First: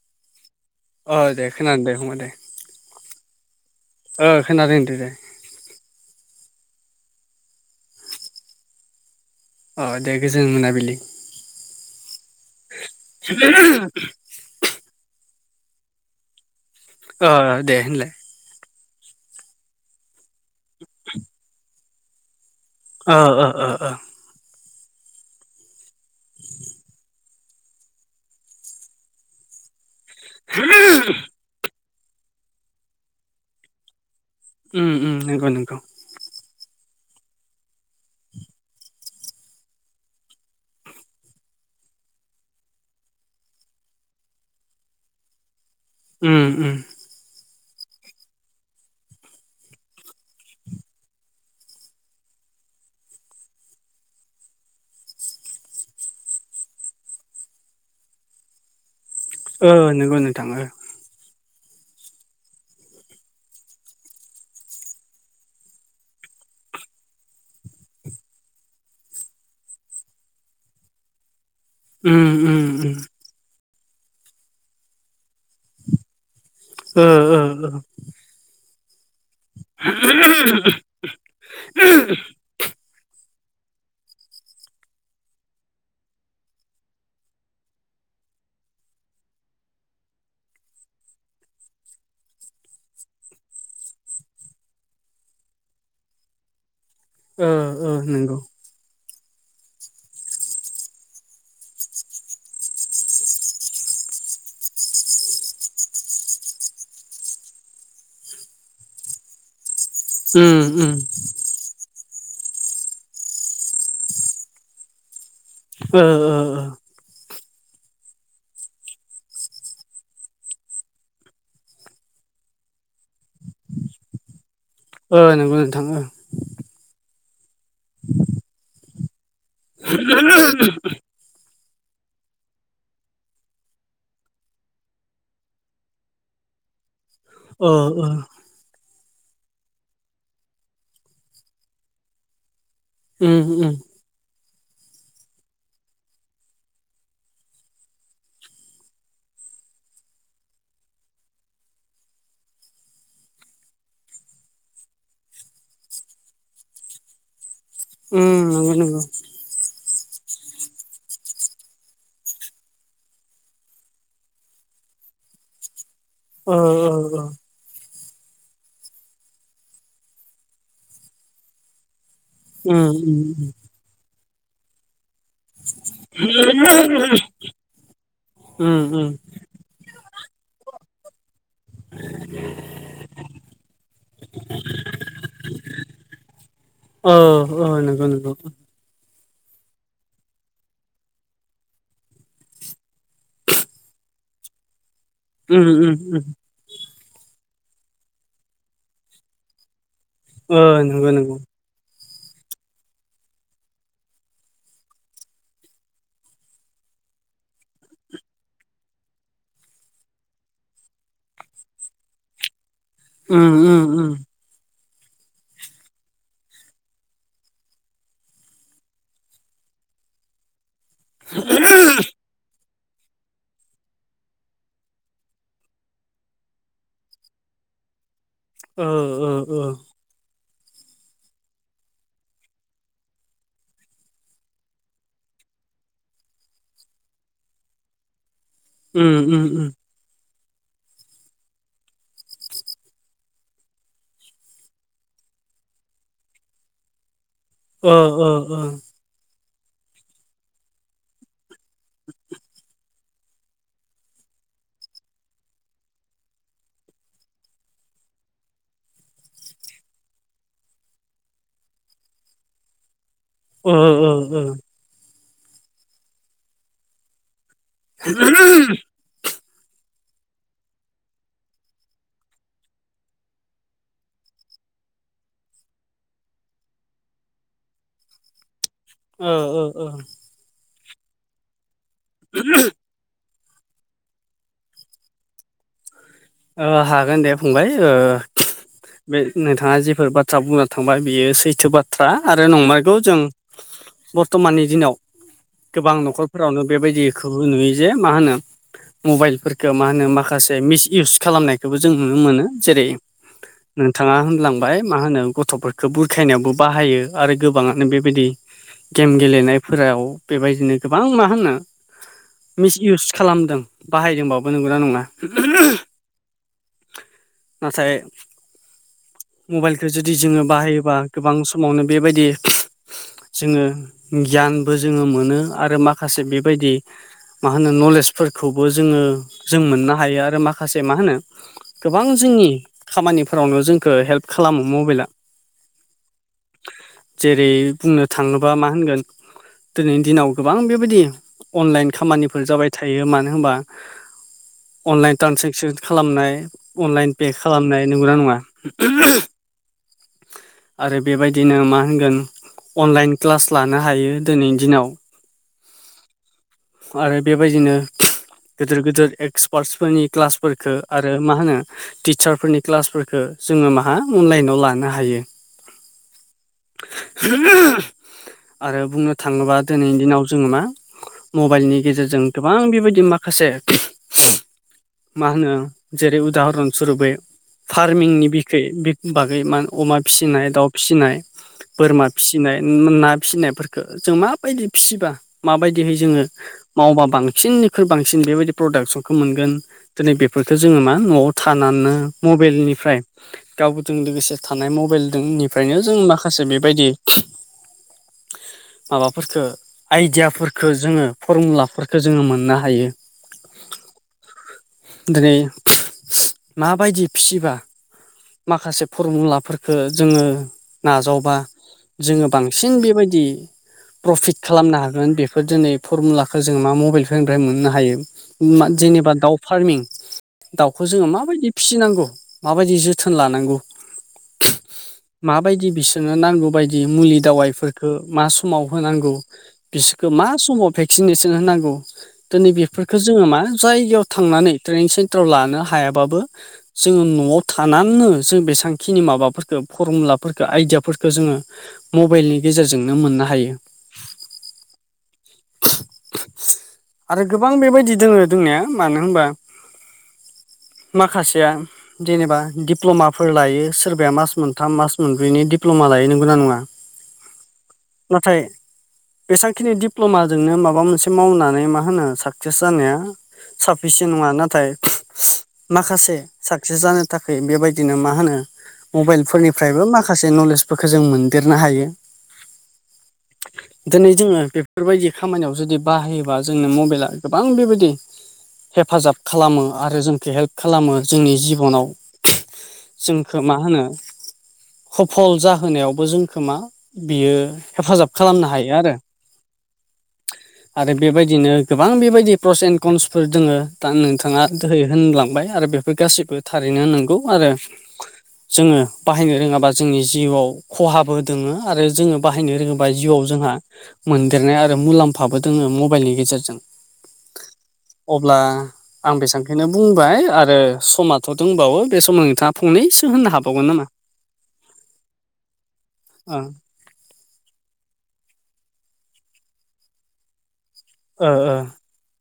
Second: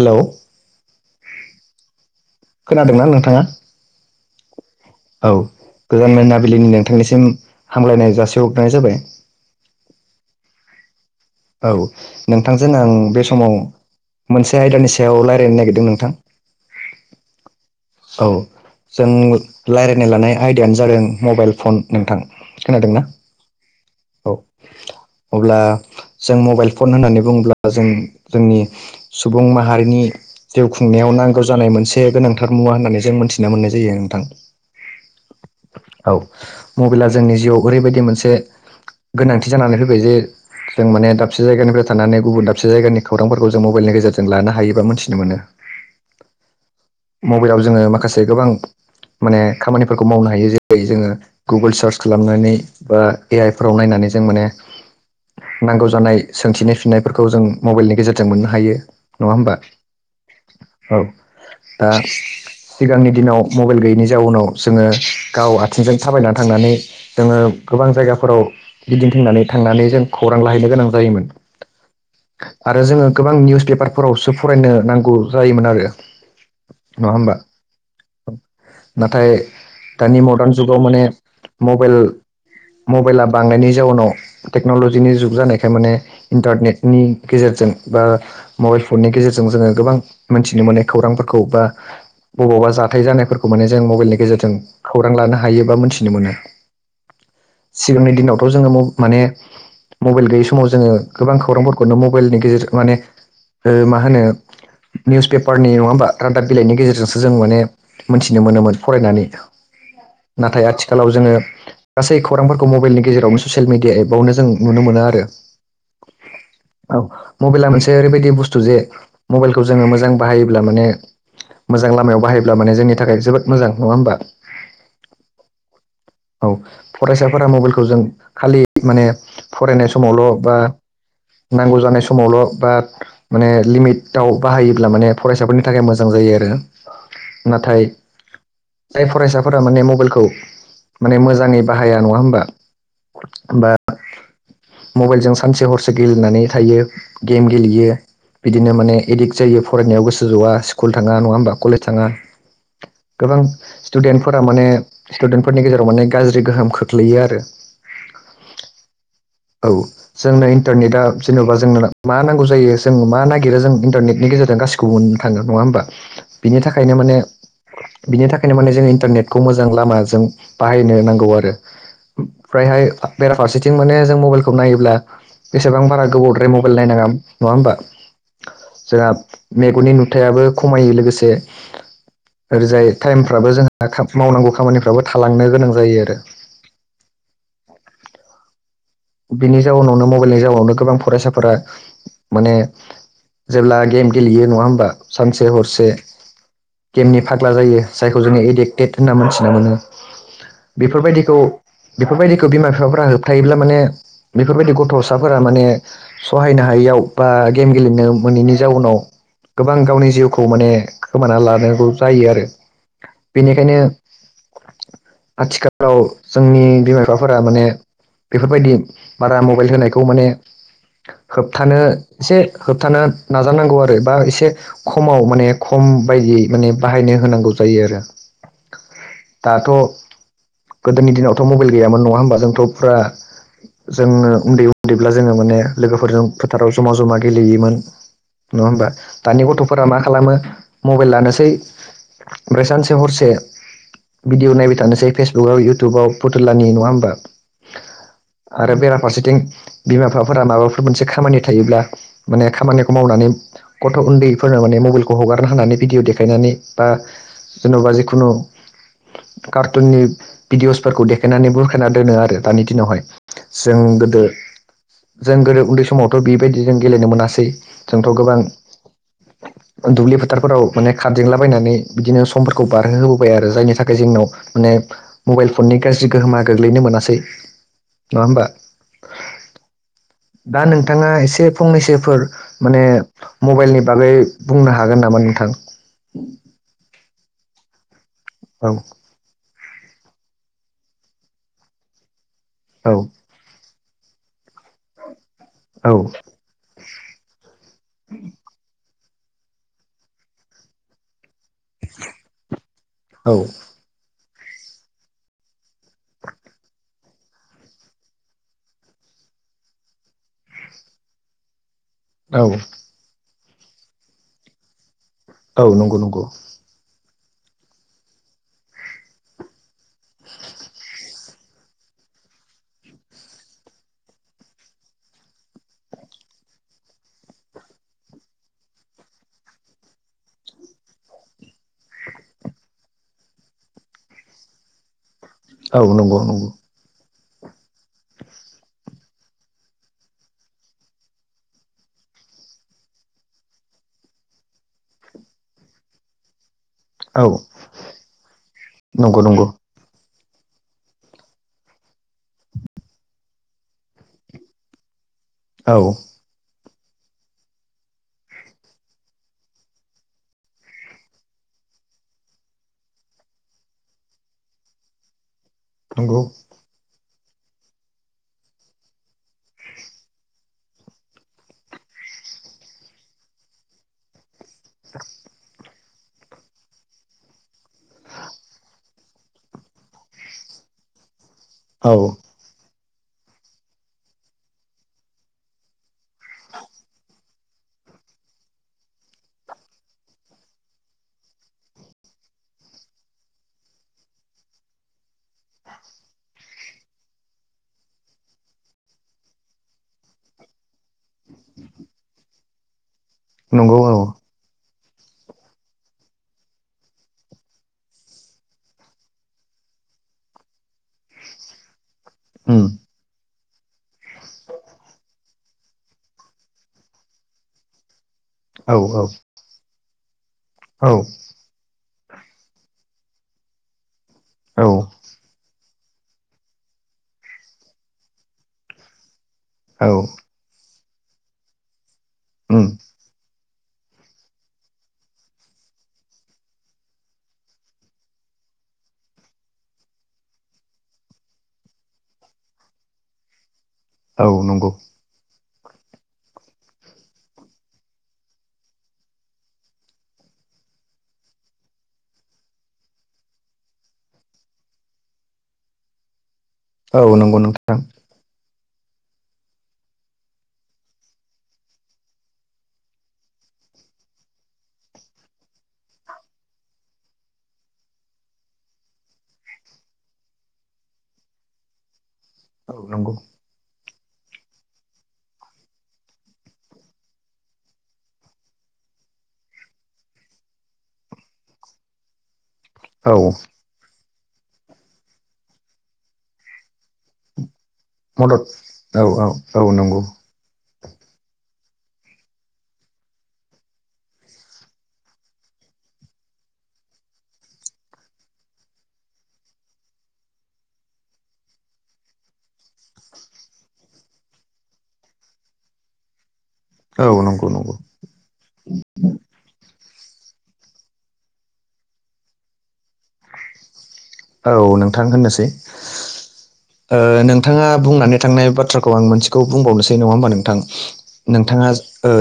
Hello अ दे खोनानो दे फंबाय दे खोनादोंना नोंथाङा? ओ खोनादों होनदो दे औ गोजान मोनाबिलिनि नोंथांनिसिम हामलायनाय जासिहरग्रोनाय जाबाय। अ दे गोजोन मोनाबिलि। औ नोंथांजों आं बे समाव मोनसे आयदानि सायाव रायलायनो नागिरदों नोंथां। अ दे होनलाय औ जों रायजलायनाय लानाय आयदायानो जादों मबाइल फन नोंथां। खोनादोंना? ओ ओ ओ औ। अब्ला जों मबाइल फन होननानै बुङोब्ला जों जोंनि सुबुं माहारिनि जिउ खुंनायाव नांगौ जानाय मोनसे गोनांथार मुवा होननानै जों मोनथिना मोननाय जायो नोंथां। उम उम नंगौ नंगौ। औ मबाइला जोंनि जिउआव ओरैबायदि मोनसे गोनांथि जानानै फैबाय जे जों माने दाबसे जायगानिफ्राय थानानै गुबुन दाबसे जायगानि खौरांफोरखौ जों मबाइलनि गेजेरजों लानो हायोबा मिथिनो मोनो। ओम ओम मबाइलाव जोङो माखासे गोबां माने खामानिफोरखौ मावनो हायो जेरै जोङो गुगोल सार्च खालामनानै बा ए आइफ्राव नायनानै जों माने नांगौ जानाय सोंथिनि फिननायफोरखौ जों मबाइलनि गेजेरजों मोननो हायो। नङा होमबा ओ नंगौ नोंथां ओ। औ दा सिगांनि दिनाव मबाइल गैयैनि जाउनाव जोङो गाव आथिंजों थाबायनानै थांनानै जोङो गोबां जायगाफोराव गिदिंथिनानै थांनानै जों खौरां लाहैनो गोनां जायोमोन। उम उम आरो जोङो गोबां निउस पेपारफोरावसो फरायनो नांगौ जायोमोन आरो उम ओ नङा होमबा ओ नाथाय दानि मदार्न जुगाव ओ माने मबाइल मबाइला बांनायनि जाउनाव टेक्न'लजिनि जुग जानायखाय माने इन्टारनेटनि गेजेरजों बा मबाइल फननि गेजेरजों जोङो गोबां मोनथिनो मोननाय खौरांफोरखौ बा बबावबा जाथाय जानायफोरखौ माने जों मबाइलनि गेजेरजों खौरां लानो हायो बा मिथिनो मोनो सिगांनि नंगौ दिनावथ' जोङो माने मबाइल गैयै समाव जोङो गोबां खौरांफोरखौनो मबाइलनि गेजेरजों माने मा होनो निउस पेपारनि नङा हबा रादाब बिलाइनि गेजेरजोंसो जों माने मोनथिनो मोनोमोन फरायनानै उम नाथाय उम आथिखालाव जोंङो गासै खौरांफोरखौ मबाइलनि गेजेरावनो ससियेल मिडिया एबावनो जों नुनो मोनो आरो ओ ओ ओ औ मबाइला मोनसे ओरैबायदि बुस्थु जे मबाइलखौ जोंङो मोजां बाहायोब्ला माने मोजां लामायाव बाहायोब्ला माने जोंनि थाखाय जोबोद मोजां नङा होमबा ओ नंगौ नोंथा ओ औ फरायसाफोरा मबाइलखौ जों खालि माने फरायनाय समावल' बा नांगौ जानाय समावल' बा माने लिमिटाव बाहायोब्ला माने फरायसाफोरनि थाखाय मोजां मोजां जायो आरो ओ नाथाय ओ जाय फरायसाफोरा माने मबाइलखौ माने मोजाङै बाहाया नङा होमबा उम बा उम। मबाइलजों सानसे हरसे गेलेनानै थायो गेम गेलेयो। बिदिनो माने एडिक्ट जायो फरायनायाव गोसो जवा स्कुल थाङा नङा ह होनोमबा कलेज थाङा। गोबां स्टुडेन्टफोरा माने स्टुडेन्टफोरनि गेजेराव माने गाज्रि गोहोम खोख्लैयो आरो। उम नोंगौ नोंगौ। औ। जोंनो इन्टारनेटा जेन'बा जोंनो मा नांगौ जायो जों मा नागिरो जों इन्टारनेटनि गेजेरजों गासैबो गुबुन थांगोन नङा होमबा ओ बिनि ओ थाखायनो माने। ओ बिनि थाखायनो माने जों इन्टारनेटखौ मोजां लामाजों बाहायनो नांगौ आरो। ओमफ्रायहाय उम उम बेराफारसेथिं माने जों मबाइलखौ नायोब्ला। बेसेबां बारा गोबावद्राय मबाइल नायनाङा नङा होमबा उम उम जोंहा। मेगननि नुथायाबो खमायो लोगोसे। ओरैजाय टाइमफ्राबो जोंहा मावनांगौ खामानिफ्राबो थालांनो गोनां जायो आरो। अ अ नंगौ नंगौ। बिनि जाउनावनो मबाइलनि जाउनावनो गोबां फरायसाफोरा माने। जेब्ला गेम गेलेयो नङा होमबा सानसे उम हरसे। उम उम गेमनि फाग्ला जायो जायखौ जोङो एडिक्टेड होनना मोनथिना मोनो ओ बेफोर नंगौ नंगौ बायदिखौ बेफोरबायदिखौ बिमा बिफाफोरा होबथायायोब्ला माने बेफोरबायदि गथ'साफोरा माने। सहायनो हायैयाव बा गेम गेलेनो मोनैनि जाउनाव। गोबां गावनि जिउखौ माने खोमाना लानांगौ जायो आरो उम बेनिखायनो। उम उम आथिखालाव जोंनि बिमा बिफाफोरा माने बेफोर बायदि बारा मबाइल होनायखौ माने होबथानो एसे। होबथानो नाजानांगौ आरो बा एसे खमाव माने खम बायदियै माने बाहायनो होनांगौ जायो आरो। ओ ओ ओ दाथ' गोदोनि दिनावथ' मबाइल गैयामोन नङा होमबा जोंथ' फुरा। जोङो उन्दै उन्दैब्ला जोङो माने लोगोफोरजों फोथाराव जमा जमा गेलेयोमोन। नङा होमबा उम उम दानि उम गथ'फोरा मा खालामो मबाइल लानोसै उमफ्राय सानसे हरसे भिडिअ नायबाय थानोसै फेसबुकाव इउटुबाव फुथुलानि नङा होनोमबा? ओ ओ। ओ आरो बेराफारसेथिं बिमा बिफाफोरा माबाफोर मोनसे खामानि थायोब्ला माने खामानि। मावनानै गथ' उन्दैफोरनो माने मबाइलखौ हगारनो हानानै भिडिअ देखायनानै बा जेन'बा जिखुनु कार्टुननि भिडिअसफोरखौ देखायनानै बुरखायना दोनो आरो दानि दिनावहाय। ओ जों ओ गोदो जों गोदो उन्दै समावथ बेबायदि जों गेलेनो मोनासै। जोंथ गोबां। दुब्लि फोथारफोराव माने खारदेंलाबायनानै बिदिनो समफोरखौ बारहो होोबोबाय आरो जायनि थाखाय जोंनाव। माने मबाइल फननि गाज्रि गोहोमा गोग्लैनो मोनासै। नङा होनबा? औ औ औ। दा नोंथाङा एसे फंनैसोफोर माने। मबाइलनि बागै बुंनो हागोन नामा नोंथां। हागोन दे फंबाय। औ। बे नोंथाङा जिफोर बाथ्रा बुंना थांबाय बियो सैथो बाथ्रा आरो औ नंमगौ जों बर्थमाननि दिनाव औ गोबां न'खरफोरावनो बेबायदिखौबो नुयो। म मब मा मसे मि खालामनाय बेबो जों नुनो मोनो जेरै नोंथाङा होनलांबाय मा होनो गथ'फोरखौ बुरखायनायावबो बाहायो आरो गोबाङानो बेबायदि। गेम गेलेनायफोराव बेबायदिनो गोबां मा होनो। औ मिस इउस खालामदों बाहायदोंबाबो नंगौना नङा? औ नंगौ नंगौ नाथाय मबाइलखौ जुदि जोङो बाहायोबा गोबां समावनो बेबायदि जोङो गियानबो जोङो मोनो आरो माखासे बेबायदि मा होनो नलेजफोरखौबो जोङो जों मोननो हायो आरो माखासे मा होनो? गोबां जोंनि खामानिफोरावनो जोंखौ हेल्प खालामो मबाइला। औ नंगौ नंगौ। जेरै बुंनो थाङोबा मा होनगोन दिनैनि दिनाव गोबां बेबायदि अनलाइन खामानिफोर जाबाय थायो मानो होनबा अनलाइन टान्जक्सन खालामनाय अनलाइन औ पे खालामनाय नंगौना नङा? नंगौ नंगौ आरो बेबायदिनो मा होनगोन अनलाइन क्लास लानो हायो दिनैनि दिनाव। औ आरो बेबायदिनो गिदिर गिदिर एक्सपार्टफोरनि क्लास फोरखौ आरो मा होनो टिचारफोरनि क्लासफोरखौ जोङो मा अनलाइनाव लानो हायो। नंगौ आरो बुंनो थाङोबा दिनैनि दिनाव जोङो मा मबाइलनि गेजेरजों गोबां बेबायदि माखासे मा होनो जेरै उदाहरन सुरुबै फार्मिनि बिखै बागै मा अमा फिसिनाय दाउ फिसिनाय औ बोरमा फिसिनाय ना फिसिनायफोरखौ जों माबायदि फिसिबा माबायदिहै जोङो मावबा बांसिननिख्रुइ बांसिन बेबायदि प्रडाक्सनखौ मोनगोन‌ दिनै बेफोरखौ जोङो मा न'आव थानानैनो मबाइलनिफ्राय गावजों लोगोसे थानाय मबाइलजोंनिफ्रायनो जों माखासे बेबायदि माबाफोरखौ आइदियाफोरखौ जोङो फरमुलाफोरखौजोङो मोननो हायो। नंगौ औ। दिनै मा बायदि फिबा? माखासे फरमुलाफोरखौ जोङो नाजावबा जोङो उम बांसिन बेबायदि प्रफिट खालामनो हागोन बेफोर दिनै फरमुलाखौ जों मा मबाइलफोरनिफ्राय मोननो हायो। औ जेनेबा दाउ फार्मिं दाउखौ औ जोङो माबायदि फिसिनांगौ माबायदि जोथोन लानांगौ औ माबायदि बिसोरनो नांगौ बायदि मुलि दावाइफोरखौ मा समाव होनांगौ? औ बिसोरखौ मा समाव भेक्सिनेसन होनांगौ दिनै उम बेफोरखौ जोङो मा जायगायाव थांनानै ट्रेनिं सेन्टाराव लानो हायाबाबो जोङो न'आव थानानैनो जों बेसेबांखिनि माबाफोरखौ फरमुलाफोरखौ आइदियाफोरखौ जोङो मबाइलनि गेजेरजोंनो मोननो हायो। औ नंगौ। आरो गोबां बेबायदि दोङो दोंनाया मानो होनबा माखासेया जेनेबा दिप्ल'माफोर लायो सोरबाया मास मोनथाम मास मोनब्रैनि दिडप्ल'मा लायो नोंगौना नङा? औ नंगौ नोंथां। नाथाय बेसांखिनि दिप्ल'माजोंनो माबा मोनसे मावनानै मा होनो साक्सिस जानाया साफिसन नङा नाथाय माखासे साक्सिस जानो थाखाय बेबायदिनो मा होनो मबाइलफोरनिफ्रायबो माखासे नलेजफोरखौ जों मोनदेरनो हायो। औ नंगौ। दिनै जोङो बेफोरबायदि खामानियाव जुदि बाहायोबा जोंनो मबेला गोबां बेबायदि हेफाजाब खालामो आरो जोंखौ हेल्प खालामो जोंनि जिबनाव। औ जोंखौटो मा होनो खफल जाहोनायावबो जोंखो मा बेयो हेफाजाब मदद खालामनो हायो आरो। औ औ औ नंगौ आरो बेबायदिनो गोबां बेबायदि प्रसेन कन्सफोर दोङो। दा नोंथाङा दोहै होनलांबाय आरो बेफोर गासैबो थारैनो नोंगौ आरो जोङो बाहायनो रोङाबा जोंनि जिउआव खहाबो दोङो आरो जोङो बाहायनो रोङोबा जिउआव जोंहा मोनदेरनाय आरो मुलाम्फाबो दोङो मबेलनि गेजेरजों औ नंगौ नंगौ। अब्ला आं बेसेबांखनो बुंबाय आरो समाथ' दोंबावो बे समाव नोंथाङा फंनैसो होननो हाबावगोन नामा? औ नोंथां होननोसै ओ। नोंथाङा बुंनानै थांनाय बाथ्राखौ आं मोनसेखौ बुंबावनोसै नङा होमबा नोंथां। ओ ओ नोंथाङा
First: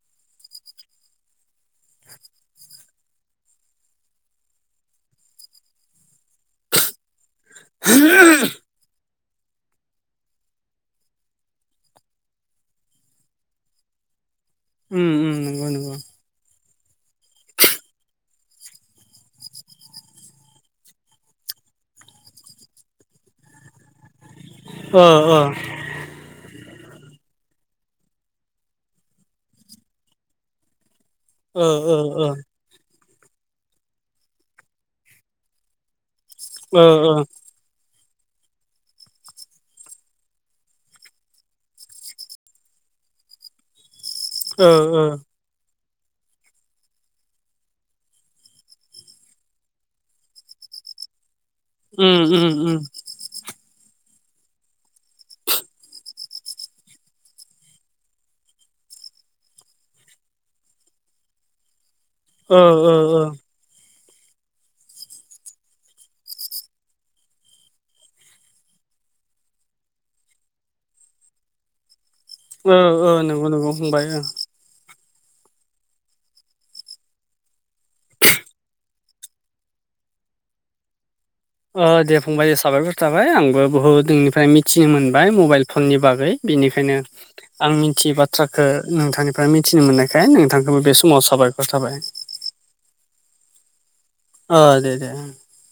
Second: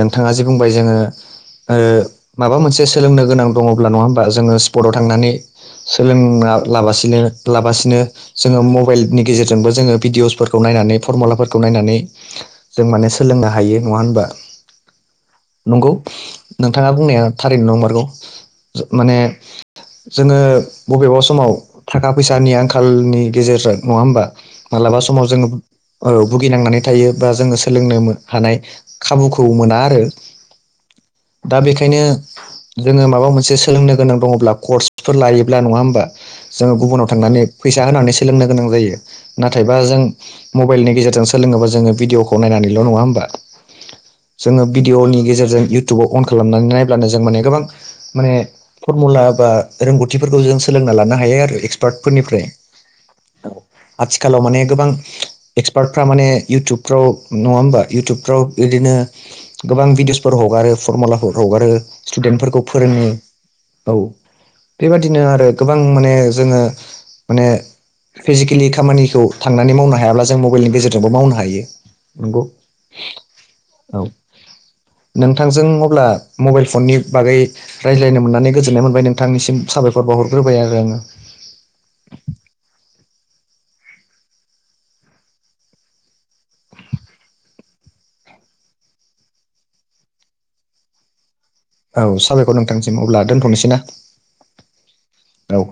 नोंथाङा जे बुंबाय जोङो माबा मोनसे सोलोंनो गोनां दङब्ला नङा होमबा जोङो स्पर्टआव थांनानै सोलोंना लाबासिनो लाबासिनो जोङो मबेल नि गेजेरजोंबो जोङो भिडिअसफोरखौ नायनानै फरमुलाफोरखौ नायनानै जों माने सोलोंनो हायो नङा होनबा? उम। नंगौ नोंथाङा बुंनाया थारैनो नंमारगौ। माने जोङो बबेबा समाव थाखा फैसानि आंखालनि गेजेरजों नङा होमबा? ओ मालाबा समाव ओ जोङो ओ भुगिनांनानै थायो बा जोङो सोलोंनो हानाय खाबुखौ मोना आरो। दा ओ बेखायनो ओ जोङो माबा मोनसे सोलोंनो गोनां दङब्ला कर्सफोर लायोब्ला नङा होमबा। जोङो ओ गुबुनाव थांनानै फैसा होनानै सोलोंनो गोनां जायो। नाथायबा जों मबाइलनि गेजेरजों सोलोङोबा जोङो भिडिअखौ नायनानैल' नङा होमबा। जोङो ओ ओ भिडिअनि गेजेरजों इउटुबाव अन खालामनानै नायब्लानो जों माने गोबां माने फरमुला बा रोंगौथिफोरखौ जों सोलोंना लानो हायो आरो एक्स उम उम उम। आथिखालाव माने गोबां एक्सपार्टफ्रा माने इउटुबफ्राव नङा होमबा यउटुबफ्राव इदिनो गोबां भिडिअसफोर हगारो, फरमुलाफोर हगारो, ओ स्टुदेन्टफोरखौ ओ फोरोङो। ओ औ बेबादिनो आरो गोबां माने जोङो माने फिजिकेलि खामानिखौ थांनानै मावनो हायाब्ला जों मबाइलनि गेजेरजोंबो मावनो हायो। नंगौ ओ ओ नंगौ नंगौ औ फंबाय ओ। नोंथांजों अब्ला मबाइल फननि बागै रायज्लायनो मोननानै गोजोननाय मोनबाय नोंथांनिसिम साबायखर बावहरग्रोबाय आरो आङो। दे फंबाय दे साबायफोर थाबाय आंबो बुहुद नोंनिफ्राय मिथिनो मोनबाय मबाइल फननि बागै। बिनिखायनो आं मिथियै बाथ्राखौ नोंथांनिफ्राय मिथिनो मोननायखाय नोंथांखौबो बे समाव साबाय औ साबायखर नोंथांसिम अब्ला दोनथ'नोसै ना। अ दे दे। औ।